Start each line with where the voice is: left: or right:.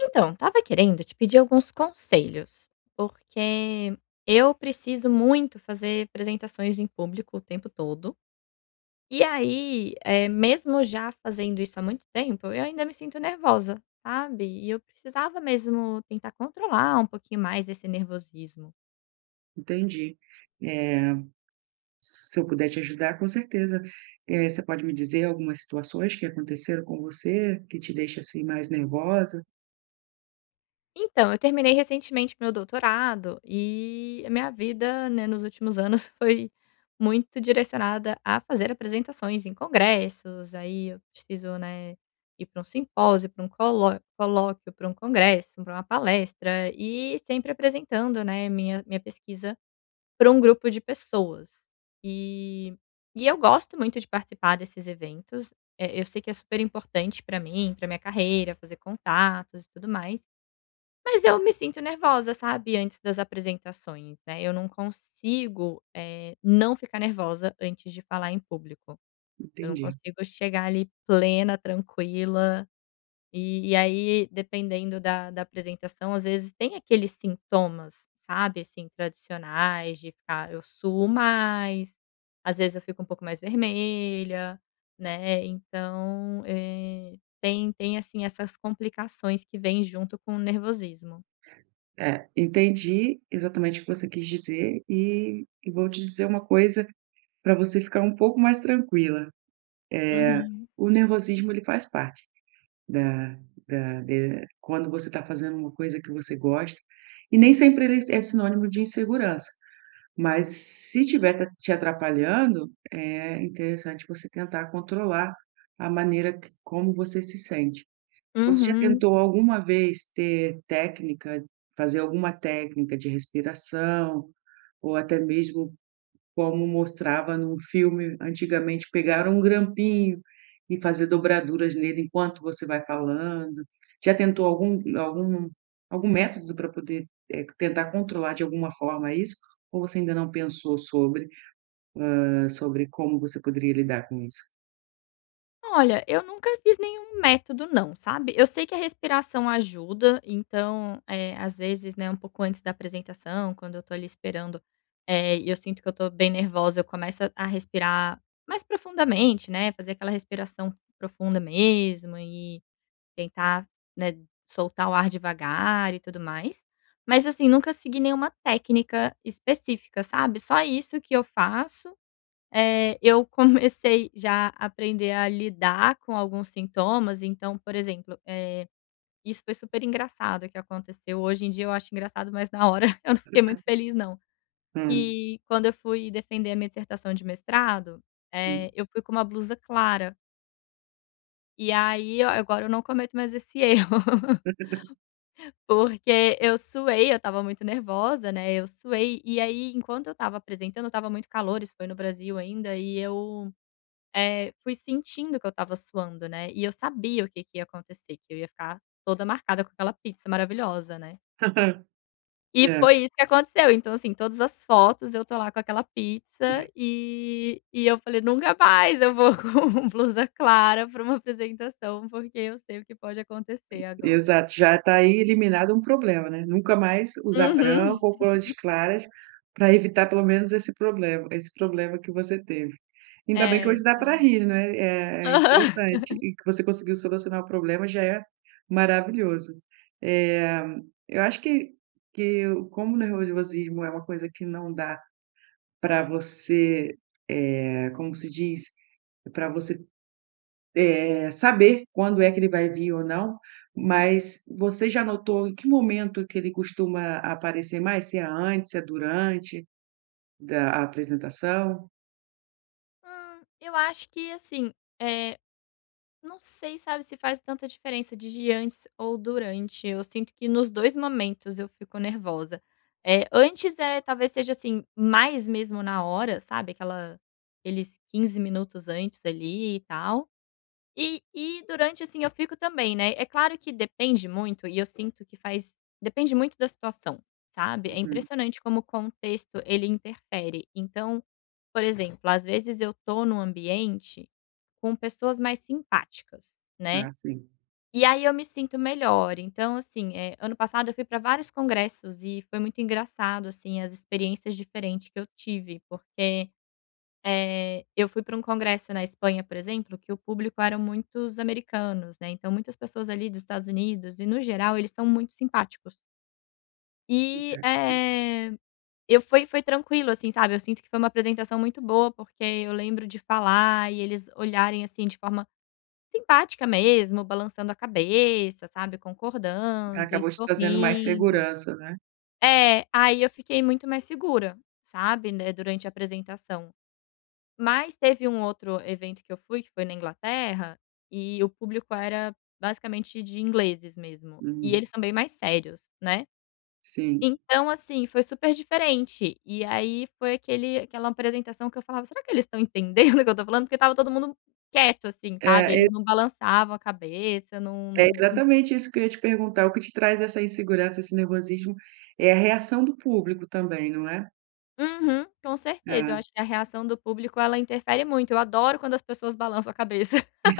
left: Então, tava querendo te pedir alguns conselhos, porque eu preciso muito fazer apresentações em público o tempo todo. E aí, mesmo já fazendo isso há muito tempo, eu ainda me sinto nervosa, sabe? E eu precisava mesmo tentar controlar um pouquinho mais esse nervosismo.
right: Entendi. Eh, Se eu puder te ajudar, com certeza. Você pode me dizer algumas situações que aconteceram com você, que te deixa, assim, mais nervosa?
left: Então, eu terminei recentemente meu doutorado e a minha vida, né, nos últimos anos foi muito direcionada a fazer apresentações em congressos. Aí eu preciso, né, ir para um simpósio, para um colóquio, para um congresso, para uma palestra e sempre apresentando, né, minha pesquisa para um grupo de pessoas. E, e eu gosto muito de participar desses eventos. É, eu sei que é super importante para mim, para minha carreira, fazer contatos e tudo mais. Mas eu me sinto nervosa, sabe, antes das apresentações, né, eu não consigo, não ficar nervosa antes de falar em público. Eu não
right: Entendi.
left: consigo chegar ali plena, tranquila, e aí dependendo da apresentação, às vezes tem aqueles sintomas, sabe, assim, tradicionais de ficar eu suo mais, às vezes eu fico um pouco mais vermelha, né, então, tem, assim, essas complicações que vêm junto com o nervosismo.
right: É, entendi exatamente o que você quis dizer e vou te dizer uma coisa para você ficar um pouco mais tranquila.
left: Uhum,
right: O nervosismo, ele faz parte da da de quando você está fazendo uma coisa que você gosta, e nem sempre ele é sinônimo de insegurança. Mas se tiver ta te atrapalhando, é interessante você tentar controlar a maneira que como você se sente. Você já
left: uhum.
right: tentou alguma vez ter técnica fazer alguma técnica de respiração, ou até mesmo como mostrava num filme antigamente, pegar um grampinho e fazer dobraduras nele enquanto você vai falando. Já tentou algum método para poder, tentar controlar de alguma forma isso, ou você ainda não pensou sobre, sobre como você poderia lidar com isso?
left: Olha, eu nunca fiz nenhum método não, sabe. Eu sei que a respiração ajuda, então, é às vezes, né, um pouco antes da apresentação, quando eu tô ali esperando, é e eu sinto que eu tô bem nervosa, eu começo a respirar mais profundamente, né, fazer aquela respiração profunda mesmo e tentar, né, soltar o ar devagar e tudo mais. Mas, assim, nunca segui nenhuma técnica específica, sabe. Só isso que eu faço. Eu comecei já a aprender a lidar com alguns sintomas, então, por exemplo, isso foi super engraçado que aconteceu, hoje em dia eu acho engraçado, mas na hora eu não fiquei muito feliz não.
right: Hã,
left: Que quando eu fui defender a minha dissertação de mestrado,
right: hum.
left: eu fui com uma blusa clara, e aí eu agora eu não cometo mais esse erro, porque eu suei, eu estava muito nervosa, né, eu suei, e aí enquanto eu estava apresentando, estava muito calor, isso foi no Brasil ainda, e eu fui sentindo que eu estava suando, né, e eu sabia o que que ia acontecer, que eu ia ficar toda marcada com aquela pizza maravilhosa, né. E
right: Hã.
left: foi isso que aconteceu, então, assim, todas as fotos eu tô lá com aquela pizza, e eu falei: "Nunca mais eu vou com blusa clara pra uma apresentação, porque eu sei o que pode acontecer agora".
right: Exato, já está aí eliminado um problema, né, nunca mais usar
left: Uhum.
right: branco ou cores claras para evitar pelo menos esse problema que você teve. Ainda bem que
left: É.
right: hoje dá para rir, né, é interessante e que você conseguiu solucionar o problema já é maravilhoso. Eh, eu acho que como o nervosismo é uma coisa que não dá para você, como se diz, para você saber quando é que ele vai vir ou não, mas você já notou em que momento que ele costuma aparecer mais? Se é antes, se é durante da apresentação?
left: Aham. Eu acho que, assim, eh não sei, sabe, se faz tanta diferença de antes ou durante. Eu sinto que nos 2 momentos eu fico nervosa. Eh, antes, é talvez seja, assim, mais mesmo na hora, sabe, aquela aqueles 15 minutos antes ali e tal. E durante, assim, eu fico também, né. É claro que depende muito e eu sinto que faz depende muito da situação, sabe. É
right: Uhum.
left: impressionante como o contexto ele interfere. Então por exemplo, às vezes eu tô num ambiente com pessoas mais simpáticas, né,
right: Ah, sim.
left: e aí eu me sinto melhor. Então assim, ano passado eu fui para vários congressos e foi muito engraçado, assim, as experiências diferentes que eu tive, porque, eu fui para um congresso na Espanha, por exemplo, que o público eram muitos americanos, né, então muitas pessoas ali dos Estados Unidos e no geral eles são muito simpáticos. E,
right: Uhum.
left: eu foi tranquilo, assim, sabe, eu sinto que foi uma apresentação muito boa, porque eu lembro de falar e eles olharem, assim, de forma simpática mesmo, balançando a cabeça, sabe, concordando e
right: Acabou te trazendo mais
left: sorrindo.
right: segurança, né.
left: É, aí eu fiquei muito mais segura, sabe, né, durante a apresentação. Mas teve um outro evento que eu fui, que foi na Inglaterra, e o público era basicamente de ingleses mesmo, e
right: Uhum.
left: eles são bem mais sérios, né.
right: Sim.
left: Então, assim, foi super diferente. E aí foi aquele aquela apresentação que eu falava: "Será que eles estão entendendo o que eu estou falando?" Porque estava todo mundo quieto, assim, sabe,
right: É, é
left: eles não balançavam a cabeça, não
right: é
left: não.
right: exatamente isso que eu ia te perguntar, o que te traz essa insegurança, esse nervosismo, é a reação do público também, não é?
left: Uhum, com certeza.
right: Ah,
left: Eu acho que a reação do público, ela interfere muito. Eu adoro quando as pessoas balançam a cabeça.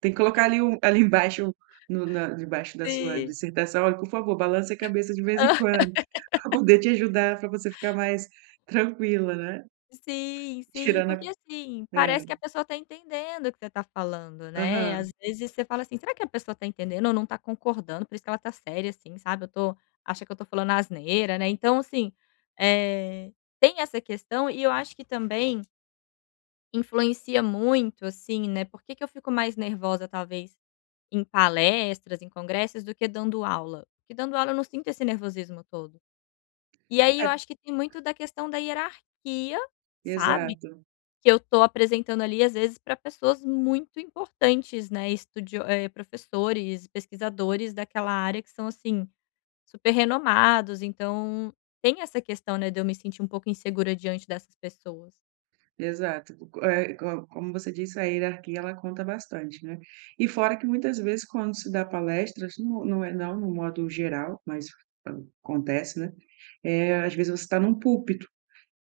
right: tem que colocar ali ali embaixo, no na debaixo da sua
left: Sim.
right: dissertação: "Olha, por favor, balance a cabeça de vez em quando", para poder te ajudar, para você ficar mais tranquila, né.
left: Sim, sim,
right: Tirando a
left: porque assim, parece
right: é,
left: que a pessoa está entendendo o que você está falando, né. Às
right: aham.
left: vezes você fala assim: "Será que a pessoa está entendendo ou não está concordando? Por isso que ela está séria assim, sabe, eu tô acha que eu estou falando asneira", né. Então assim, é tem essa questão e eu acho que também influencia muito, assim, né, por que que eu fico mais nervosa talvez em palestras, em congressos, do que dando aula? Porque dando aula eu não sinto esse nervosismo todo. E aí
right: É,
left: eu acho que tem muito da questão da hierarquia, sabe,
right: exato,
left: que eu tô apresentando ali, às vezes, para pessoas muito importantes, né, estudio professores, pesquisadores daquela área que são, assim, super renomados, então tem essa questão, né, de eu me sentir um pouco insegura diante dessas pessoas.
right: exato. Co eh, co como você disse, a hierarquia ela conta bastante, né. E fora que muitas vezes quando se dá palestras, não é não no modo geral, mas ah, acontece, né, às vezes você está num púlpito.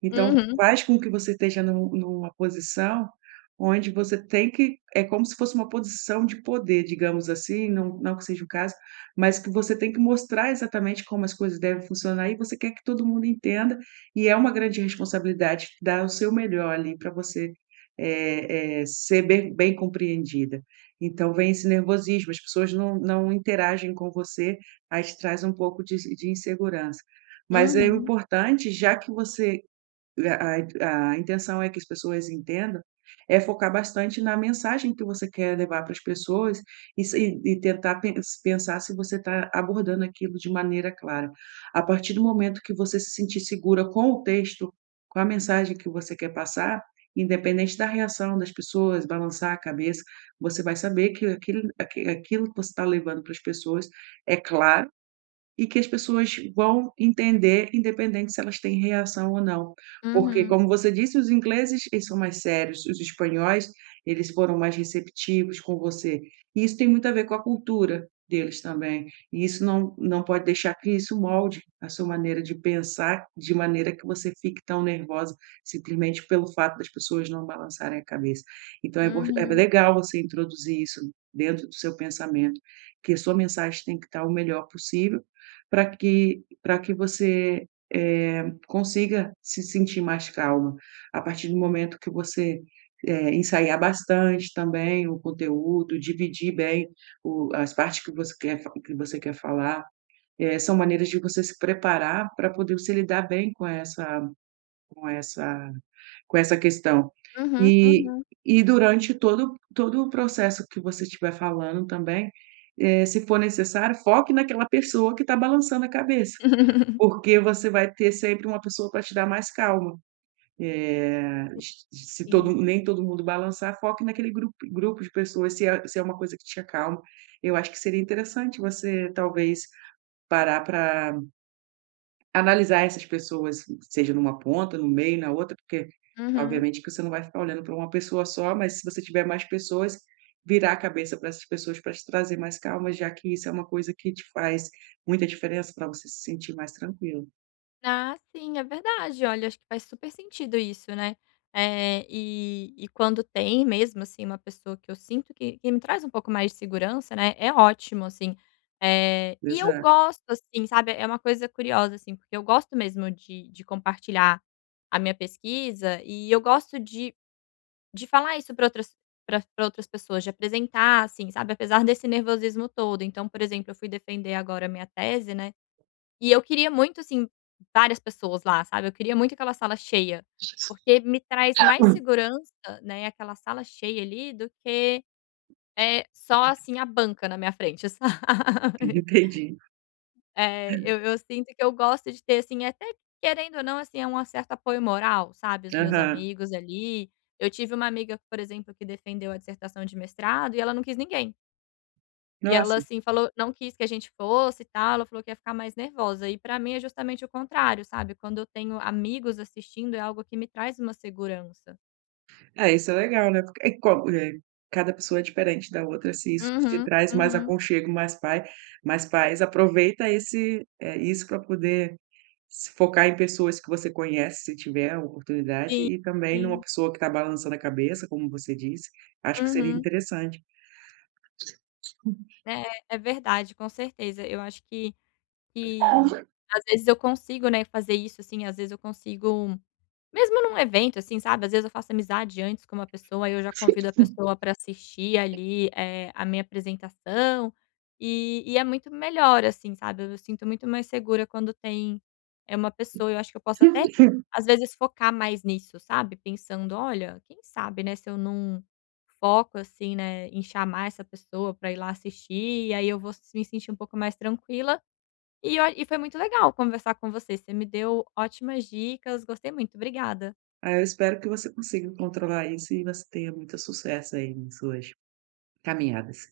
right: Então,
left: Uhum,
right: faz com que você esteja numa posição onde você tem que é como se fosse uma posição de poder, digamos assim, não que seja o caso, mas que você tem que mostrar exatamente como as coisas devem funcionar e você quer que todo mundo entenda, e é uma grande responsabilidade dar o seu melhor ali para você, ser bem compreendida. Então vem esse nervosismo, as pessoas não interagem com você, aí te traz um pouco de insegurança. Mas é
left: uhum,
right: importante, já que você a intenção é que as pessoas entendam, é focar bastante na mensagem que você quer levar para as pessoas e se e tentar pensar se você está abordando aquilo de maneira clara. A partir do momento que você se sentir segura com o texto, com a mensagem que você quer passar, independente da reação das pessoas, balançar a cabeça, você vai saber que aquilo que você está levando para as pessoas é claro e que as pessoas vão entender, independente se elas têm reação ou não. Porque,
left: uhum,
right: como você disse, os ingleses, eles são mais sérios, os espanhóis, eles foram mais receptivos com você. E isso tem muito a ver com a cultura deles também. E isso não pode deixar que isso molde a sua maneira de pensar, de maneira que você fique tão nervosa simplesmente pelo fato das pessoas não balançarem a cabeça. Então é impor é
left: uhum,
right: legal você introduzir isso dentro do seu pensamento, que a sua mensagem tem que estar o melhor possível para que você, consiga se sentir mais calma. A partir do momento que você, ensaiar bastante também o conteúdo, dividir bem o as partes que você que você quer falar, são maneiras de você se preparar para poder você lidar bem com essa com essa com essa questão.
left: uhum,
right: E
left: uhum.
right: e durante todo o processo que você estiver falando também, se for necessário, foque naquela pessoa que está balançando a cabeça. Porque você vai ter sempre uma pessoa para te dar mais calma. Eh,
left: Sim.
right: s se todo
left: Sim.
right: nem todo mundo balançar, foque naquele grupo de pessoas, se é uma coisa que te acalma. Eu acho que seria interessante você, talvez, parar para analisar essas pessoas, seja numa ponta, no meio, na outra, porque
left: Uhum.
right: obviamente que você não vai ficar olhando para uma pessoa só, mas se você tiver mais pessoas, virar a cabeça para essas pessoas para te trazer mais calma, já que isso é uma coisa que te faz muita diferença para você se sentir mais tranquilo.
left: Ah, sim, é verdade. Olha, acho que faz super sentido isso, né. E quando tem mesmo, assim, uma pessoa que eu sinto que me traz um pouco mais de segurança, né, é ótimo, assim. E eu
right: Exato.
left: gosto, assim, sabe, é uma coisa curiosa, assim, porque eu gosto mesmo de compartilhar a minha pesquisa e eu gosto de falar isso para outras pessoas, de apresentar, assim, sabe, apesar desse nervosismo todo. Então, por exemplo, eu fui defender agora a minha tese, né, e eu queria muito, assim, várias pessoas lá, sabe, eu queria muito aquela sala cheia, porque me traz mais segurança, né, aquela sala cheia ali, do que, é só, assim, a banca na minha frente, sabe.
right: Entendi.
left: Eu sinto que eu gosto de ter, assim, até querendo ou não, assim, é um certo apoio moral, sabe, os meus
right: Aham.
left: amigos ali. Eu tive uma amiga, por exemplo, que defendeu a dissertação de mestrado e ela não quis ninguém. E ela,
right: Nossa,
left: assim, falou não quis que a gente fosse e tal, ela falou que ia ficar mais nervosa. E pra mim é justamente o contrário, sabe, quando eu tenho amigos assistindo, é algo que me traz uma segurança.
right: é, isso é legal, né, porque e como eh, cada pessoa é diferente da outra, se isso te
left: Uhum,
right: traz mais
left: uhum.
right: aconchego, mais paz, aproveita isso para poder se focar em pessoas que você conhece, se tiver a oportunidade,
left: Sim,
right: e também numa
left: sim.
right: pessoa que está balançando a cabeça, como você disse, acho que seria
left: Uhum.
right: interessante.
left: É, é verdade, com certeza. Eu acho que às vezes eu consigo, né, fazer isso, assim, às vezes eu consigo mesmo num evento, assim, sabe, às vezes eu faço amizade antes com uma pessoa, aí eu já convido a pessoa para assistir ali, a minha apresentação, e é muito melhor, assim, sabe, eu me sinto muito mais segura quando tem, é uma pessoa, eu acho que eu posso até, às vezes, focar mais nisso, sabe, pensando: "Olha, quem sabe, né, se eu não foco, assim, né, em chamar essa pessoa para ir lá assistir, e aí eu vou me sentir um pouco mais tranquila". E olha, e foi muito legal conversar com você, você me deu ótimas dicas, gostei muito, obrigada.
right: Aí eu espero que você consiga controlar isso e você tenha muito sucesso aí nas suas caminhadas.